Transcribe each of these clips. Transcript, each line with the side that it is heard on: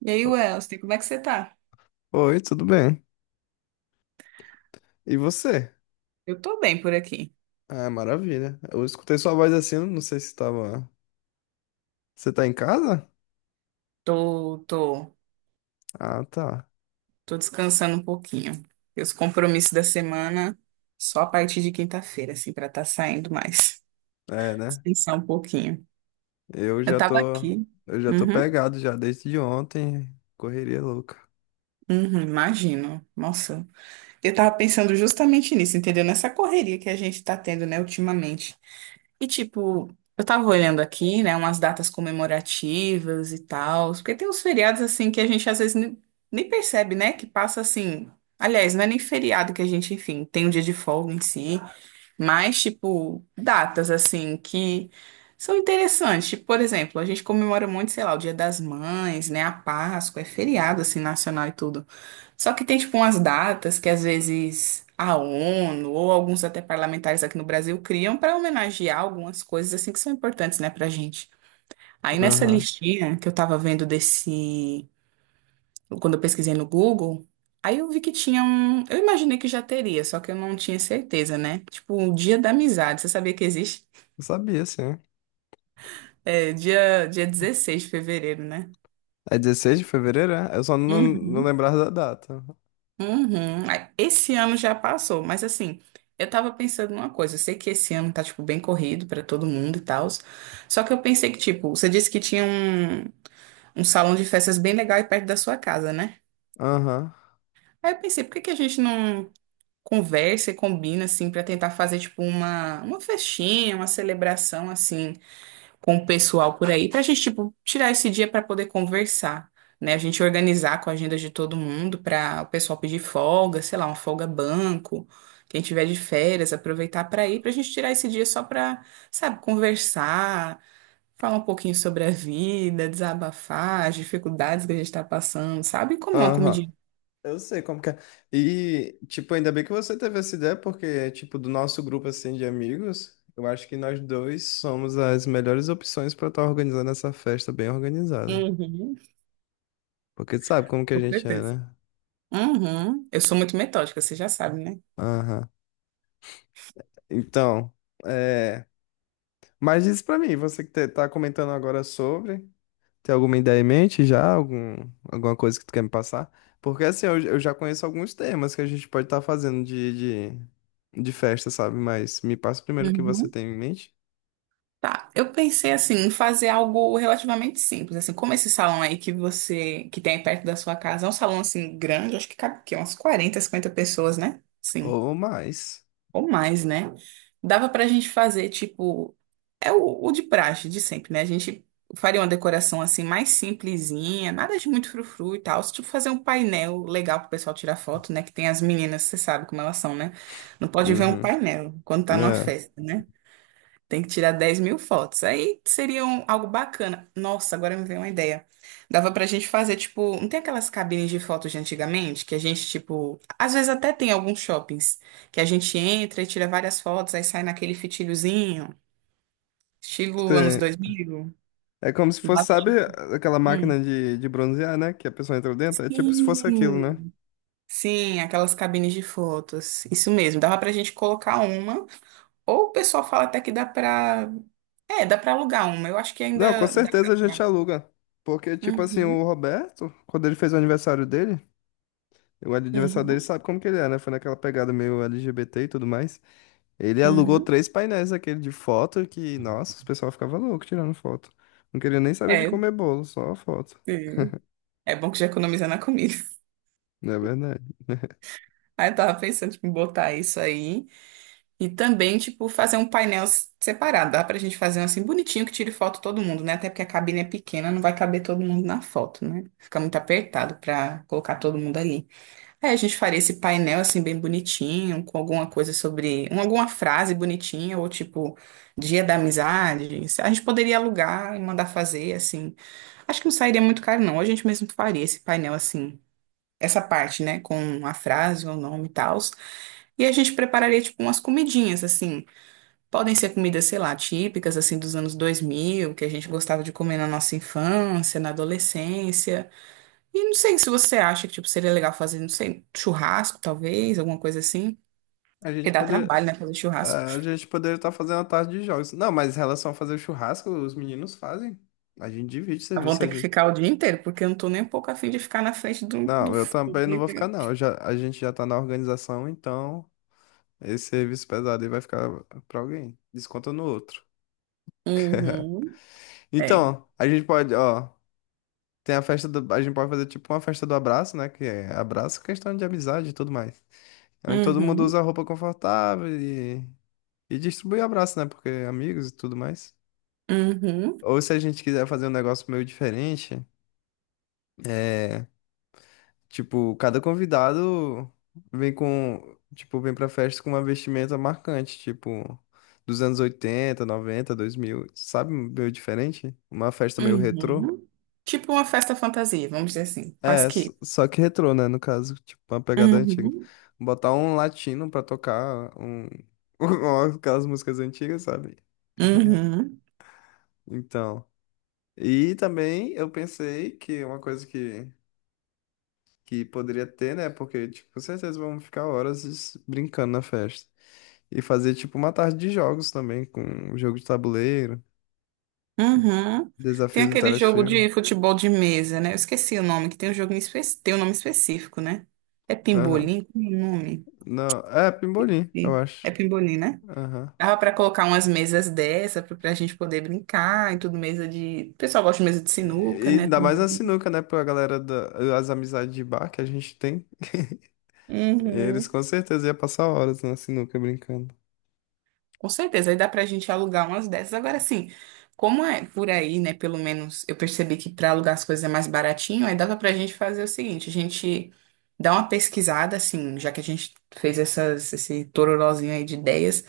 right: E aí,
left: O-
right: Welson, como é que você tá?
left: Oi, tudo bem? E você?
right: Eu tô bem por aqui.
left: Ah, maravilha. Eu escutei sua voz assim, não sei se tava. Você tá em casa?
right: Tô, tô,
left: Ah, tá.
right: tô descansando um pouquinho. E os compromissos da semana só a partir de quinta-feira, assim, pra tá saindo mais.
left: É, né?
right: Descansar um pouquinho.
left: Eu
right: Eu
left: já
right: tava
left: tô.
right: aqui.
left: Eu já tô
right: Uhum,
left: pegado já desde ontem. Correria louca.
right: uhum, imagino. Nossa, eu tava pensando justamente nisso, entendeu? Nessa correria que a gente tá tendo, né, ultimamente. E tipo, eu tava olhando aqui, né, umas datas comemorativas e tal, porque tem uns feriados assim que a gente às vezes nem percebe, né, que passa assim. Aliás, não é nem feriado que a gente, enfim, tem um dia de folga em si. Mas, tipo, datas assim que são interessantes. Tipo, por exemplo, a gente comemora muito, sei lá, o Dia das Mães, né? A Páscoa, é feriado assim nacional e tudo. Só que tem, tipo, umas datas que às vezes a ONU ou alguns até parlamentares aqui no Brasil criam para homenagear algumas coisas assim que são importantes, né, pra gente. Aí nessa
left: Aham.
right: listinha que eu tava vendo desse quando eu pesquisei no Google, aí eu vi que tinha um. Eu imaginei que já teria, só que eu não tinha certeza, né? Tipo, um Dia da Amizade. Você sabia que existe?
left: Eu sabia, sim.
right: É, dia 16 de fevereiro, né?
left: É 16 de fevereiro, é? Eu só não
right: Uhum.
left: lembrava da data.
right: Uhum. Aí, esse ano já passou, mas assim, eu tava pensando numa coisa. Eu sei que esse ano tá, tipo, bem corrido pra todo mundo e tal. Só que eu pensei que, tipo, você disse que tinha um salão de festas bem legal aí perto da sua casa, né?
left: Aham.
right: Aí eu pensei, por que que a gente não conversa e combina, assim, pra tentar fazer, tipo, uma festinha, uma celebração, assim, com o pessoal por aí, pra gente, tipo, tirar esse dia pra poder conversar, né? A gente organizar com a agenda de todo mundo pra o pessoal pedir folga, sei lá, uma folga banco, quem tiver de férias, aproveitar pra ir, pra gente tirar esse dia só pra, sabe, conversar, falar um pouquinho sobre a vida, desabafar, as dificuldades que a gente tá passando, sabe? E comer uma
left: Aham.
right: comidinha.
left: Eu sei como que é. E, tipo, ainda bem que você teve essa ideia, porque, tipo, do nosso grupo, assim, de amigos, eu acho que nós dois somos as melhores opções pra estar organizando essa festa bem organizada.
right: Uhum,
left: Porque tu sabe como que a
right: com
left: gente é,
right: certeza.
left: né?
right: Uhum. Eu sou muito metódica, você já sabe, né?
left: Aham. Então, é... Mas diz pra mim, você tá comentando agora sobre, tem alguma ideia em mente já? Algum, alguma coisa que tu quer me passar? Porque, assim, eu já conheço alguns temas que a gente pode estar fazendo de festa, sabe? Mas me passa primeiro o que você
right: Uhum.
left: tem em mente.
right: Tá, eu pensei assim em fazer algo relativamente simples, assim, como esse salão aí que você que tem aí perto da sua casa, é um salão assim grande, acho que cabe o umas 40 50 pessoas, né? Sim.
left: Ou mais.
right: Ou mais, né? Dava pra gente fazer, tipo, é o de praxe, de sempre, né? A gente faria uma decoração assim mais simplesinha, nada de muito frufru e tal. Tipo, fazer um painel legal pro pessoal tirar foto, né? Que tem as meninas, você sabe como elas são, né? Não pode ver um
left: Uhum.
right: painel quando tá numa
left: É.
right: festa, né? Tem que tirar 10 mil fotos. Aí seria algo bacana. Nossa, agora me veio uma ideia. Dava pra gente fazer, tipo, não tem aquelas cabines de fotos de antigamente que a gente, tipo, às vezes até tem alguns shoppings que a gente entra e tira várias fotos, aí sai naquele fitilhozinho, estilo anos
left: Cê-
right: 2000.
left: É como se fosse,
right: Lá,
left: sabe,
right: tipo,
left: aquela
right: hum.
left: máquina de bronzear, né? Que a pessoa entra dentro. É tipo se fosse aquilo, né?
right: Sim, sim, aquelas cabines de fotos. Isso mesmo, dava pra gente colocar uma. Ou o pessoal fala até que dá pra. É, dá pra alugar uma. Eu acho que
left: Não, com
right: ainda dá pra
left: certeza a gente
right: alugar.
left: aluga. Porque, tipo assim, o
right: Uhum.
left: Roberto, quando ele fez o aniversário dele
right: Uhum,
left: sabe como que ele é, né? Foi naquela pegada meio LGBT e tudo mais. Ele alugou
right: uhum.
left: três painéis daquele de foto que, nossa, o pessoal ficava louco tirando foto. Não queria nem saber de
right: É,
left: comer bolo, só foto.
right: sim. É bom que já economiza na comida.
left: Não é verdade.
right: Aí eu tava pensando, tipo, em botar isso aí. E também, tipo, fazer um painel separado. Dá pra gente fazer um assim bonitinho que tire foto todo mundo, né? Até porque a cabine é pequena, não vai caber todo mundo na foto, né? Fica muito apertado pra colocar todo mundo ali. Aí a gente faria esse painel assim bem bonitinho, com alguma coisa sobre, alguma frase bonitinha, ou tipo, Dia da Amizade. A gente poderia alugar e mandar fazer, assim. Acho que não sairia muito caro, não. A gente mesmo faria esse painel assim, essa parte, né, com a frase, o nome e tal. E a gente prepararia, tipo, umas comidinhas, assim. Podem ser comidas, sei lá, típicas, assim, dos anos 2000 que a gente gostava de comer na nossa infância, na adolescência. E não sei se você acha que, tipo, seria legal fazer, não sei, churrasco, talvez, alguma coisa assim.
left: A
right: Porque
left: gente
right: dá
left: pode,
right: trabalho, né, fazer
left: é,
right: churrasco.
left: a gente poderia estar fazendo a tarde de jogos. Não, mas em relação a fazer churrasco, os meninos fazem. A gente divide
right: Ah, vão
left: serviço. a
right: ter que
left: gente-
right: ficar o dia inteiro, porque eu não tô nem um pouco afim de ficar na frente do
left: Não, eu
right: fogo,
left: também não
right: né?
left: vou ficar, não. A gente já tá na organização, então esse serviço pesado aí vai ficar pra alguém. Desconta no outro.
right: Uhum. É.
left: Então, a gente pode, ó, tem a festa do, a gente pode fazer tipo uma festa do abraço, né? Que é abraço, questão de amizade e tudo mais. É, onde todo mundo
right: Uhum.
left: usa roupa confortável e distribui abraço, né? Porque é amigos e tudo mais.
right: Uhum,
left: Ou se a gente quiser fazer um negócio meio diferente. É, tipo, cada convidado vem com, tipo, vem pra festa com uma vestimenta marcante, tipo, dos anos oitenta, noventa, dois mil sabe, meio diferente? Uma festa meio retrô.
right: uhum. Tipo uma festa fantasia, vamos dizer assim,
left: É,
right: quase que.
left: só que retrô, né, no caso, tipo, uma pegada antiga.
right: Uhum,
left: Botar um latino pra tocar um, aquelas músicas antigas, sabe?
right: uhum,
left: Então, e também eu pensei que uma coisa que poderia ter, né, porque, tipo, com certeza vamos ficar horas brincando na festa. E fazer tipo uma tarde de jogos também, com jogo de tabuleiro,
right: uhum. Tem
left: desafios
right: aquele jogo
left: interativos.
right: de futebol de mesa, né? Eu esqueci o nome, que tem um jogo tem um nome específico, né? É
left: Aham.
right: pimbolim? Qual é o nome?
left: Não, é pimbolim, eu
right: Sim, é
left: acho.
right: pimbolim, né?
left: Aham.
right: Dava para colocar umas mesas dessa pra gente poder brincar e tudo, mesa de. O pessoal gosta de mesa de sinuca,
left: E e
right: né?
left: ainda mais a
right: Também.
left: sinuca, né? Pra galera da, as amizades de bar que a gente tem. Eles
right: Uhum.
left: com certeza iam passar horas na sinuca brincando.
right: Com certeza, aí dá pra gente alugar umas dessas. Agora sim, como é por aí, né? Pelo menos eu percebi que pra alugar as coisas é mais baratinho, aí dava pra gente fazer o seguinte, a gente dá uma pesquisada, assim, já que a gente fez essas, esse tororozinho aí de ideias,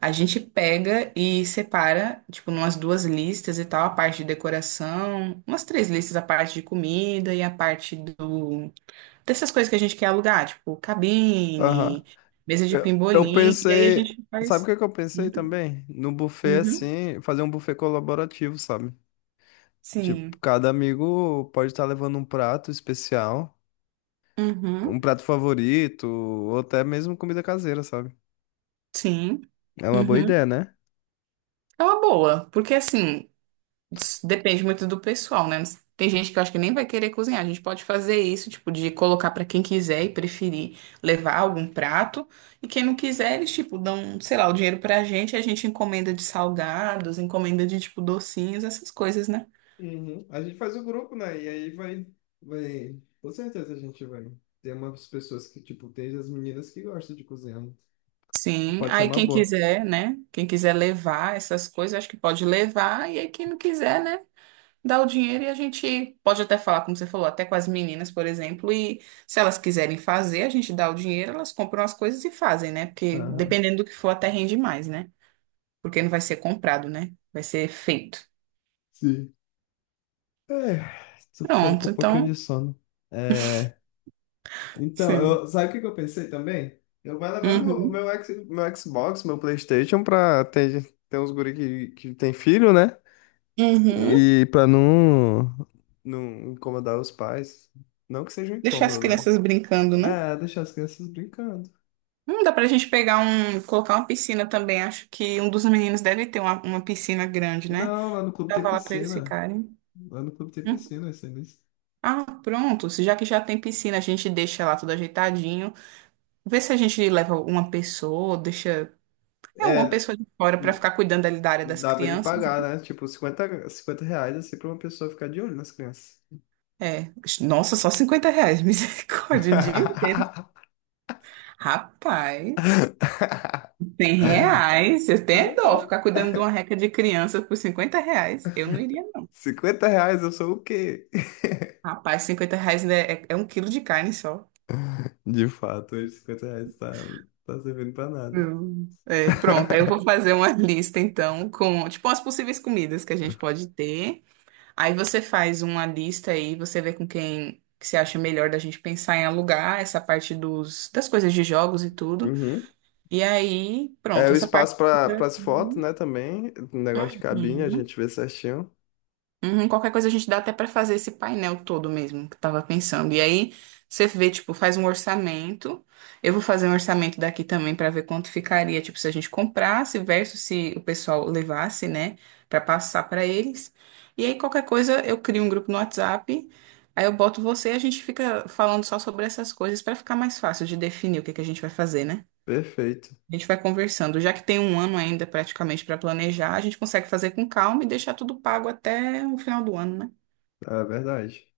right: a gente pega e separa, tipo, umas duas listas e tal, a parte de decoração, umas três listas, a parte de comida e a parte do dessas coisas que a gente quer alugar, tipo,
left: Aham.
right: cabine, mesa de
left: Eu
right: pimbolim, e aí a
left: pensei.
right: gente
left: Sabe o
right: faz.
left: que que eu pensei também? No buffet,
right: Uhum.
left: assim, fazer um buffet colaborativo, sabe? Tipo,
right: Sim.
left: cada amigo pode estar levando um prato especial. Um
right: Uhum.
left: prato favorito, ou até mesmo comida caseira, sabe?
right: Sim.
left: É uma boa ideia,
right: Uhum.
left: né?
right: É uma boa, porque assim, depende muito do pessoal, né? Tem gente que eu acho que nem vai querer cozinhar. A gente pode fazer isso, tipo, de colocar pra quem quiser e preferir levar algum prato. E quem não quiser, eles, tipo, dão, sei lá, o dinheiro pra gente, a gente encomenda de salgados, encomenda de, tipo, docinhos, essas coisas, né?
left: Uhum. A gente faz o grupo, né? E aí vai, vai. Com certeza a gente vai ter umas pessoas que, tipo, tem as meninas que gostam de cozinhar. Né?
right: Sim.
left: Pode ser
right: Aí
left: uma
right: quem
left: boa.
right: quiser, né? Quem quiser levar essas coisas, acho que pode levar. E aí quem não quiser, né? Dá o dinheiro e a gente pode até falar, como você falou, até com as meninas, por exemplo, e se elas quiserem fazer, a gente dá o dinheiro, elas compram as coisas e fazem, né? Porque
left: Aham.
right: dependendo do que for, até rende mais, né? Porque não vai ser comprado, né? Vai ser feito.
left: Sim. É, tô ficando com
right: Pronto,
left: um pouquinho de
right: então,
left: sono. É, então,
right: sim.
left: eu, sabe o que que eu pensei também? Eu vou levar
right: Uhum.
left: meu Xbox, meu PlayStation pra ter uns guri que tem filho, né?
right: Uhum.
left: E pra não incomodar os pais. Não que seja um
right: Deixar as
left: incômodo, né?
right: crianças brincando, né?
left: É, deixar as crianças brincando.
right: Dá pra gente pegar um, colocar uma piscina também. Acho que um dos meninos deve ter uma piscina grande, né?
left: Não, lá no clube
right: Pra
left: tem
right: lá pra eles
left: piscina.
right: ficarem.
left: Lá no clube tem
right: Hum.
left: piscina, isso.
right: Ah, pronto. Se Já que já tem piscina, a gente deixa lá tudo ajeitadinho. Vê se a gente leva uma pessoa, deixa. É,
left: É,
right: uma pessoa de fora para
left: d-
right: ficar cuidando ali da área das
left: dava de
right: crianças,
left: pagar,
right: né?
left: né? Tipo, 50 reais assim pra uma pessoa ficar de olho nas crianças.
right: É. Nossa, só R$ 50, misericórdia, o dia inteiro. Rapaz, R$ 100. Eu tenho dó ficar cuidando de uma reca de criança por R$ 50. Eu não iria, não.
left: 50 reais, eu sou o quê?
right: Rapaz, R$ 50 ainda é um quilo de carne só.
left: De fato, hoje 50 reais tá servindo pra nada.
right: Hum. É, pronto, aí eu vou fazer uma lista então com, tipo, as possíveis comidas que a gente pode ter. Aí você faz uma lista aí, você vê com quem que se acha melhor da gente pensar em alugar essa parte dos, das coisas de jogos e tudo.
left: Uhum.
right: E aí,
left: É
right: pronto,
left: o
right: essa parte.
left: espaço para as fotos, né? Também, o negócio de cabine, a
right: Uhum.
left: gente vê certinho.
right: Uhum, qualquer coisa a gente dá até pra fazer esse painel todo mesmo, que eu tava pensando. E aí você vê, tipo, faz um orçamento. Eu vou fazer um orçamento daqui também pra ver quanto ficaria, tipo, se a gente comprasse versus se o pessoal levasse, né, pra passar pra eles. E aí qualquer coisa eu crio um grupo no WhatsApp. Aí eu boto você e a gente fica falando só sobre essas coisas pra ficar mais fácil de definir o que que a gente vai fazer, né?
left: Perfeito,
right: A gente vai conversando. Já que tem um ano ainda praticamente pra planejar, a gente consegue fazer com calma e deixar tudo pago até o final do ano, né?
left: é verdade.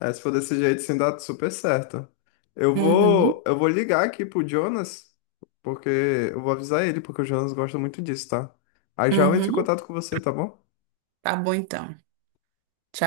left: É, se for desse jeito, sim, dá super certo.
right: Uhum,
left: Eu vou ligar aqui pro Jonas, porque eu vou avisar ele, porque o Jonas gosta muito disso, tá? Aí já eu entro em
right: uhum.
left: contato com você, tá bom?
right: Tá bom então. Tchau.